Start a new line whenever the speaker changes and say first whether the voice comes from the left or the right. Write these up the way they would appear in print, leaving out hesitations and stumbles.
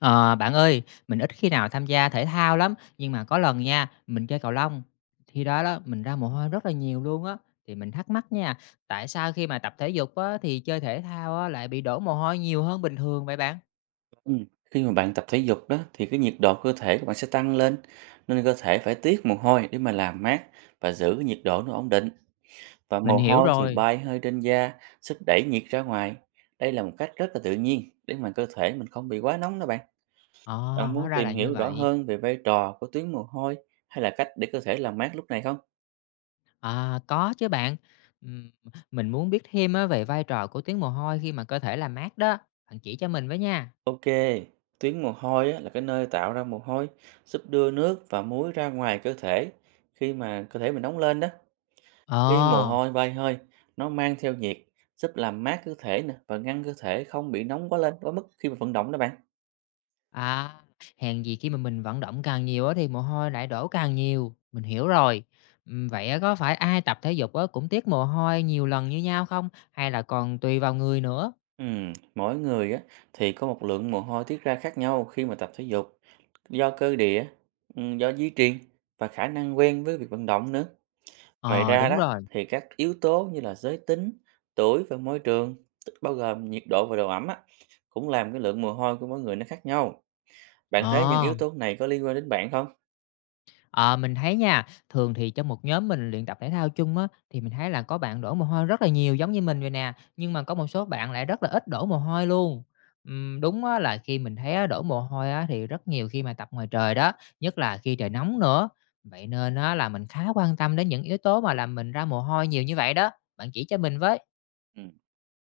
left: Ờ, bạn ơi, mình ít khi nào tham gia thể thao lắm, nhưng mà có lần nha, mình chơi cầu lông, khi đó đó mình ra mồ hôi rất là nhiều luôn á, thì mình thắc mắc nha, tại sao khi mà tập thể dục á, thì chơi thể thao á, lại bị đổ mồ hôi nhiều hơn bình thường vậy bạn?
right: Ừm, khi mà bạn tập thể dục đó thì cái nhiệt độ cơ thể của bạn sẽ tăng lên nên cơ thể phải tiết mồ hôi để mà làm mát và giữ cái nhiệt độ nó ổn định, và
left: Mình
right: mồ
left: hiểu
right: hôi thì
left: rồi,
right: bay hơi trên da giúp đẩy nhiệt ra ngoài. Đây là một cách rất là tự nhiên để mà cơ thể mình không bị quá nóng đó bạn.
left: à,
right: Bạn
left: hóa
right: muốn
left: ra
right: tìm
left: là như
right: hiểu rõ
left: vậy,
right: hơn về vai trò của tuyến mồ hôi, hay là cách để cơ thể làm mát lúc này không?
left: à, có chứ bạn, Ừm, mình muốn biết thêm á, về vai trò của tiếng mồ hôi khi mà cơ thể làm mát đó, bạn chỉ cho mình với nha.
right: Ok, tuyến mồ hôi á, là cái nơi tạo ra mồ hôi giúp đưa nước và muối ra ngoài cơ thể khi mà cơ thể mình nóng lên đó. Khi mồ
left: Ờ.
right: hôi bay hơi, nó mang theo nhiệt, giúp làm mát cơ thể nè, và ngăn cơ thể không bị nóng quá lên quá mức khi mà vận động đó bạn.
left: À, hèn gì khi mà mình vận động càng nhiều á thì mồ hôi lại đổ càng nhiều, mình hiểu rồi. Vậy á, có phải ai tập thể dục á cũng tiết mồ hôi nhiều lần như nhau không? Hay là còn tùy vào người nữa?
right: Mỗi người á, thì có một lượng mồ hôi tiết ra khác nhau khi mà tập thể dục, do cơ địa, do di truyền và khả năng quen với việc vận động nữa. Ngoài
left: Ờ
right: ra
left: đúng
right: đó
left: rồi.
right: thì các yếu tố như là giới tính, tuổi và môi trường, tức bao gồm nhiệt độ và độ ẩm á, cũng làm cái lượng mồ hôi của mỗi người nó khác nhau. Bạn thấy những
left: Ờ.
right: yếu tố này có liên quan đến bạn không?
left: Ờ, mình thấy nha, thường thì trong một nhóm mình luyện tập thể thao chung á, thì mình thấy là có bạn đổ mồ hôi rất là nhiều giống như mình vậy nè, nhưng mà có một số bạn lại rất là ít đổ mồ hôi luôn. Đúng á, là khi mình thấy á, đổ mồ hôi á, thì rất nhiều khi mà tập ngoài trời đó, nhất là khi trời nóng nữa. Vậy nên á, là mình khá quan tâm đến những yếu tố mà làm mình ra mồ hôi nhiều như vậy đó. Bạn chỉ cho mình với.
right: Ừ.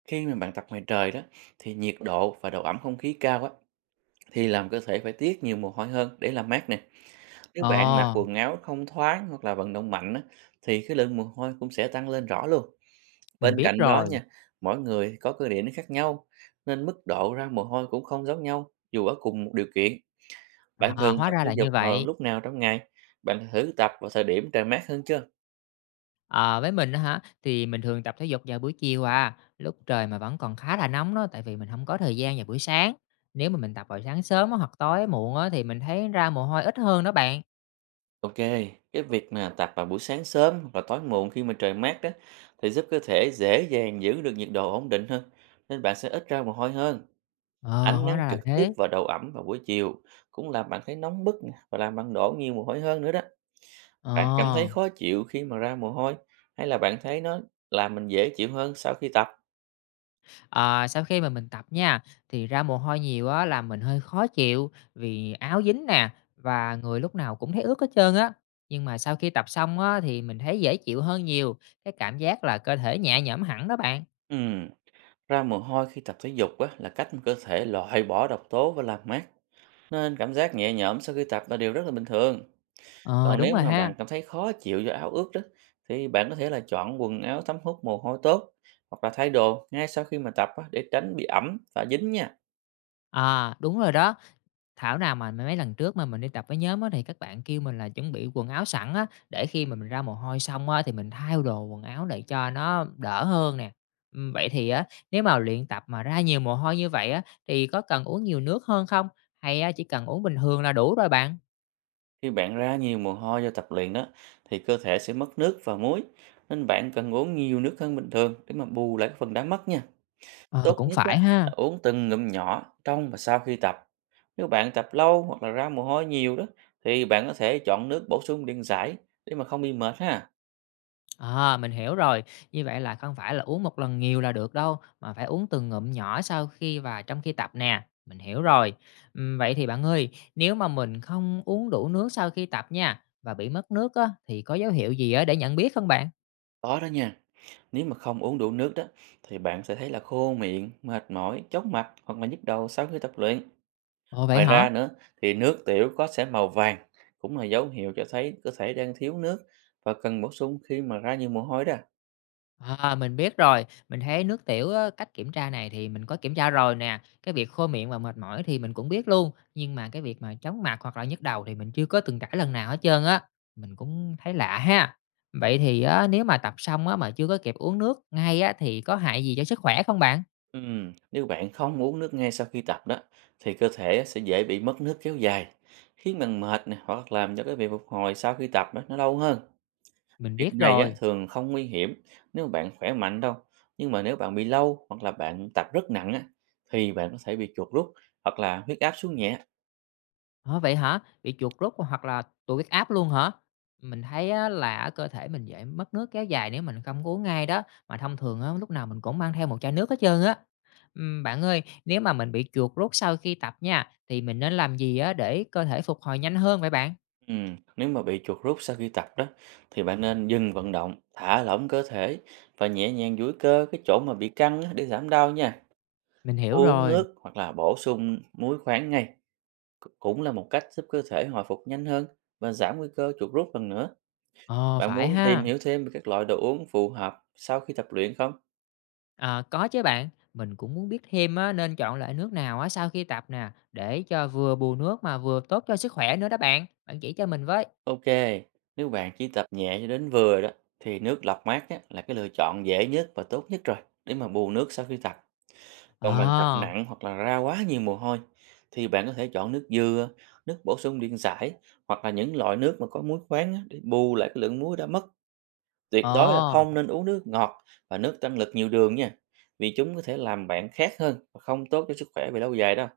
right: Khi mà bạn tập ngoài trời đó thì nhiệt độ và độ ẩm không khí cao á, thì làm cơ thể phải tiết nhiều mồ hôi hơn để làm mát nè. Nếu
left: Ồ,
right: bạn mặc quần áo không thoáng hoặc là vận động mạnh á, thì cái lượng mồ hôi cũng sẽ tăng lên rõ luôn. Bên
left: mình biết
right: cạnh đó
left: rồi.
right: nha, mỗi người có cơ địa nó khác nhau nên mức độ ra mồ hôi cũng không giống nhau dù ở cùng một điều kiện. Bạn
left: À,
right: thường
left: hóa
right: tập
left: ra
right: thể
left: là
right: dục
left: như
right: vào
left: vậy.
right: lúc nào trong ngày? Bạn thử tập vào thời điểm trời mát hơn chưa?
left: Ờ, với mình á hả, thì mình thường tập thể dục vào buổi chiều à, lúc trời mà vẫn còn khá là nóng đó, tại vì mình không có thời gian vào buổi sáng. Nếu mà mình tập vào sáng sớm á, hoặc tối muộn á, thì mình thấy ra mồ hôi ít hơn đó bạn.
right: Ok, cái việc mà tập vào buổi sáng sớm hoặc là tối muộn khi mà trời mát đó thì giúp cơ thể dễ dàng giữ được nhiệt độ ổn định hơn, nên bạn sẽ ít ra mồ hôi hơn.
left: Ờ,
right: Ánh
left: hóa
right: nắng
left: ra là
right: trực tiếp
left: thế.
right: vào đầu ẩm vào buổi chiều cũng làm bạn thấy nóng bức nè, và làm bạn đổ nhiều mồ hôi hơn nữa đó. Bạn cảm thấy
left: Ờ,
right: khó chịu khi mà ra mồ hôi, hay là bạn thấy nó làm mình dễ chịu hơn sau khi tập?
left: ờ, Sau khi mà mình tập nha, thì ra mồ hôi nhiều á, làm mình hơi khó chịu vì áo dính nè, và người lúc nào cũng thấy ướt hết trơn á. Nhưng mà sau khi tập xong á, thì mình thấy dễ chịu hơn nhiều, cái cảm giác là cơ thể nhẹ nhõm hẳn đó bạn.
right: Ừm, ra mồ hôi khi tập thể dục á, là cách mà cơ thể loại bỏ độc tố và làm mát, nên cảm giác nhẹ nhõm sau khi tập là điều rất là bình thường.
left: Ờ,
right: Còn
left: đúng
right: nếu
left: rồi
right: mà
left: ha.
right: bạn cảm thấy khó chịu do áo ướt đó, thì bạn có thể là chọn quần áo thấm hút mồ hôi tốt, hoặc là thay đồ ngay sau khi mà tập á, để tránh bị ẩm và dính nha.
left: À, đúng rồi đó. Thảo nào mà mấy lần trước mà mình đi tập với nhóm á, thì các bạn kêu mình là chuẩn bị quần áo sẵn á, để khi mà mình ra mồ hôi xong á, thì mình thay đồ quần áo để cho nó đỡ hơn nè. Vậy thì á, nếu mà luyện tập mà ra nhiều mồ hôi như vậy á, thì có cần uống nhiều nước hơn không? Hay á, chỉ cần uống bình thường là đủ rồi bạn?
right: Khi bạn ra nhiều mồ hôi do tập luyện đó, thì cơ thể sẽ mất nước và muối, nên bạn cần uống nhiều nước hơn bình thường để mà bù lại cái phần đã mất nha.
left: Ờ,
right: Tốt
left: cũng
right: nhất á,
left: phải ha.
right: là uống từng ngụm nhỏ trong và sau khi tập. Nếu bạn tập lâu hoặc là ra mồ hôi nhiều đó, thì bạn có thể chọn nước bổ sung điện giải để mà không bị mệt ha.
left: À, mình hiểu rồi. Như vậy là không phải là uống một lần nhiều là được đâu, mà phải uống từng ngụm nhỏ sau khi và trong khi tập nè. Mình hiểu rồi. Vậy thì bạn ơi, nếu mà mình không uống đủ nước sau khi tập nha và bị mất nước á, thì có dấu hiệu gì á để nhận biết không bạn?
right: Có đó nha. Nếu mà không uống đủ nước đó thì bạn sẽ thấy là khô miệng, mệt mỏi, chóng mặt hoặc là nhức đầu sau khi tập luyện.
left: Ồ vậy
right: Ngoài
left: hả?
right: ra nữa thì nước tiểu có sẽ màu vàng cũng là dấu hiệu cho thấy cơ thể đang thiếu nước và cần bổ sung khi mà ra nhiều mồ hôi đó.
left: À, mình biết rồi, mình thấy nước tiểu á, cách kiểm tra này thì mình có kiểm tra rồi nè, cái việc khô miệng và mệt mỏi thì mình cũng biết luôn, nhưng mà cái việc mà chóng mặt hoặc là nhức đầu thì mình chưa có từng trải lần nào hết trơn á, mình cũng thấy lạ ha. Vậy thì á, nếu mà tập xong á, mà chưa có kịp uống nước ngay á, thì có hại gì cho sức khỏe không bạn?
right: Nếu bạn không uống nước ngay sau khi tập đó thì cơ thể sẽ dễ bị mất nước kéo dài, khiến bạn mệt nè, hoặc làm cho cái việc phục hồi sau khi tập đó nó lâu hơn.
left: Mình
right: Việc
left: biết
right: này á,
left: rồi.
right: thường không nguy hiểm nếu mà bạn khỏe mạnh đâu. Nhưng mà nếu bạn bị lâu hoặc là bạn tập rất nặng á, thì bạn có thể bị chuột rút, hoặc là huyết áp xuống nhẹ.
left: Ờ, vậy hả? Bị chuột rút hoặc là tụt huyết áp luôn hả? Mình thấy á, là ở cơ thể mình dễ mất nước kéo dài nếu mình không có uống ngay đó. Mà thông thường á, lúc nào mình cũng mang theo một chai nước hết trơn á. Bạn ơi, nếu mà mình bị chuột rút sau khi tập nha, thì mình nên làm gì á để cơ thể phục hồi nhanh hơn vậy bạn?
right: Ừ. Nếu mà bị chuột rút sau khi tập đó thì bạn nên dừng vận động, thả lỏng cơ thể và nhẹ nhàng duỗi cơ cái chỗ mà bị căng á, để giảm đau nha.
left: Mình hiểu
right: Uống
left: rồi.
right: nước hoặc là bổ sung muối khoáng ngay cũng là một cách giúp cơ thể hồi phục nhanh hơn và giảm nguy cơ chuột rút lần nữa.
left: Ờ,
right: Bạn
left: phải
right: muốn tìm
left: ha.
right: hiểu thêm về các loại đồ uống phù hợp sau khi tập luyện không?
left: À, có chứ bạn. Mình cũng muốn biết thêm á, nên chọn loại nước nào á, sau khi tập nè, để cho vừa bù nước mà vừa tốt cho sức khỏe nữa đó bạn. Bạn chỉ cho mình với.
right: Ok, nếu bạn chỉ tập nhẹ cho đến vừa đó thì nước lọc mát á, là cái lựa chọn dễ nhất và tốt nhất rồi để mà bù nước sau khi tập. Còn bạn tập
left: Ờ,
right: nặng hoặc là ra quá nhiều mồ hôi thì bạn có thể chọn nước dừa, nước bổ sung điện giải, hoặc là những loại nước mà có muối khoáng á, để bù lại cái lượng muối đã mất. Tuyệt đối là
left: ờ.
right: không nên uống nước ngọt và nước tăng lực nhiều đường nha, vì chúng có thể làm bạn khát hơn và không tốt cho sức khỏe về lâu dài đâu.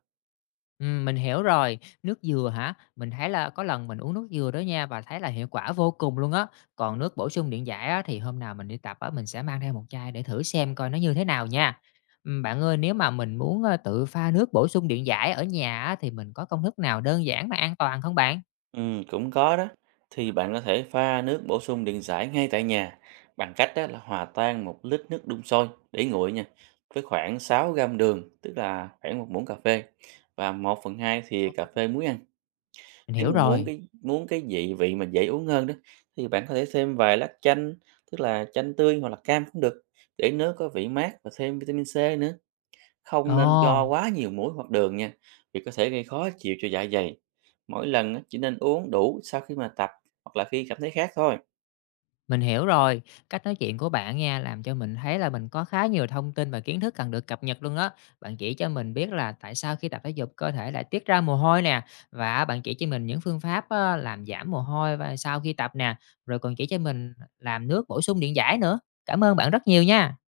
left: Mình hiểu rồi. Nước dừa hả? Mình thấy là có lần mình uống nước dừa đó nha và thấy là hiệu quả vô cùng luôn á. Còn nước bổ sung điện giải á, thì hôm nào mình đi tập á, mình sẽ mang theo một chai để thử xem coi nó như thế nào nha. Bạn ơi, nếu mà mình muốn tự pha nước bổ sung điện giải ở nhà á, thì mình có công thức nào đơn giản mà an toàn không bạn?
right: Cũng có đó. Thì bạn có thể pha nước bổ sung điện giải ngay tại nhà bằng cách đó là hòa tan 1 lít nước đun sôi để nguội nha, với khoảng 6 gram đường, tức là khoảng 1 muỗng cà phê, và 1/2 thì
left: Ờ.
right: cà phê muối ăn.
left: Mình
right: Nếu
left: hiểu
right: mà
left: rồi.
right: muốn cái vị vị mà dễ uống hơn đó thì bạn có thể thêm vài lát chanh, tức là chanh tươi hoặc là cam cũng được, để nước có vị mát và thêm vitamin C nữa. Không nên cho
left: Ồ.
right: quá nhiều muối hoặc đường nha, vì có thể gây khó chịu cho dạ dày. Mỗi lần á, chỉ nên uống đủ sau khi mà tập hoặc là khi cảm thấy khát thôi.
left: Mình hiểu rồi, cách nói chuyện của bạn nha làm cho mình thấy là mình có khá nhiều thông tin và kiến thức cần được cập nhật luôn đó. Bạn chỉ cho mình biết là tại sao khi tập thể dục cơ thể lại tiết ra mồ hôi nè, và bạn chỉ cho mình những phương pháp á, làm giảm mồ hôi và sau khi tập nè, rồi còn chỉ cho mình làm nước bổ sung điện giải nữa. Cảm ơn bạn rất nhiều nha.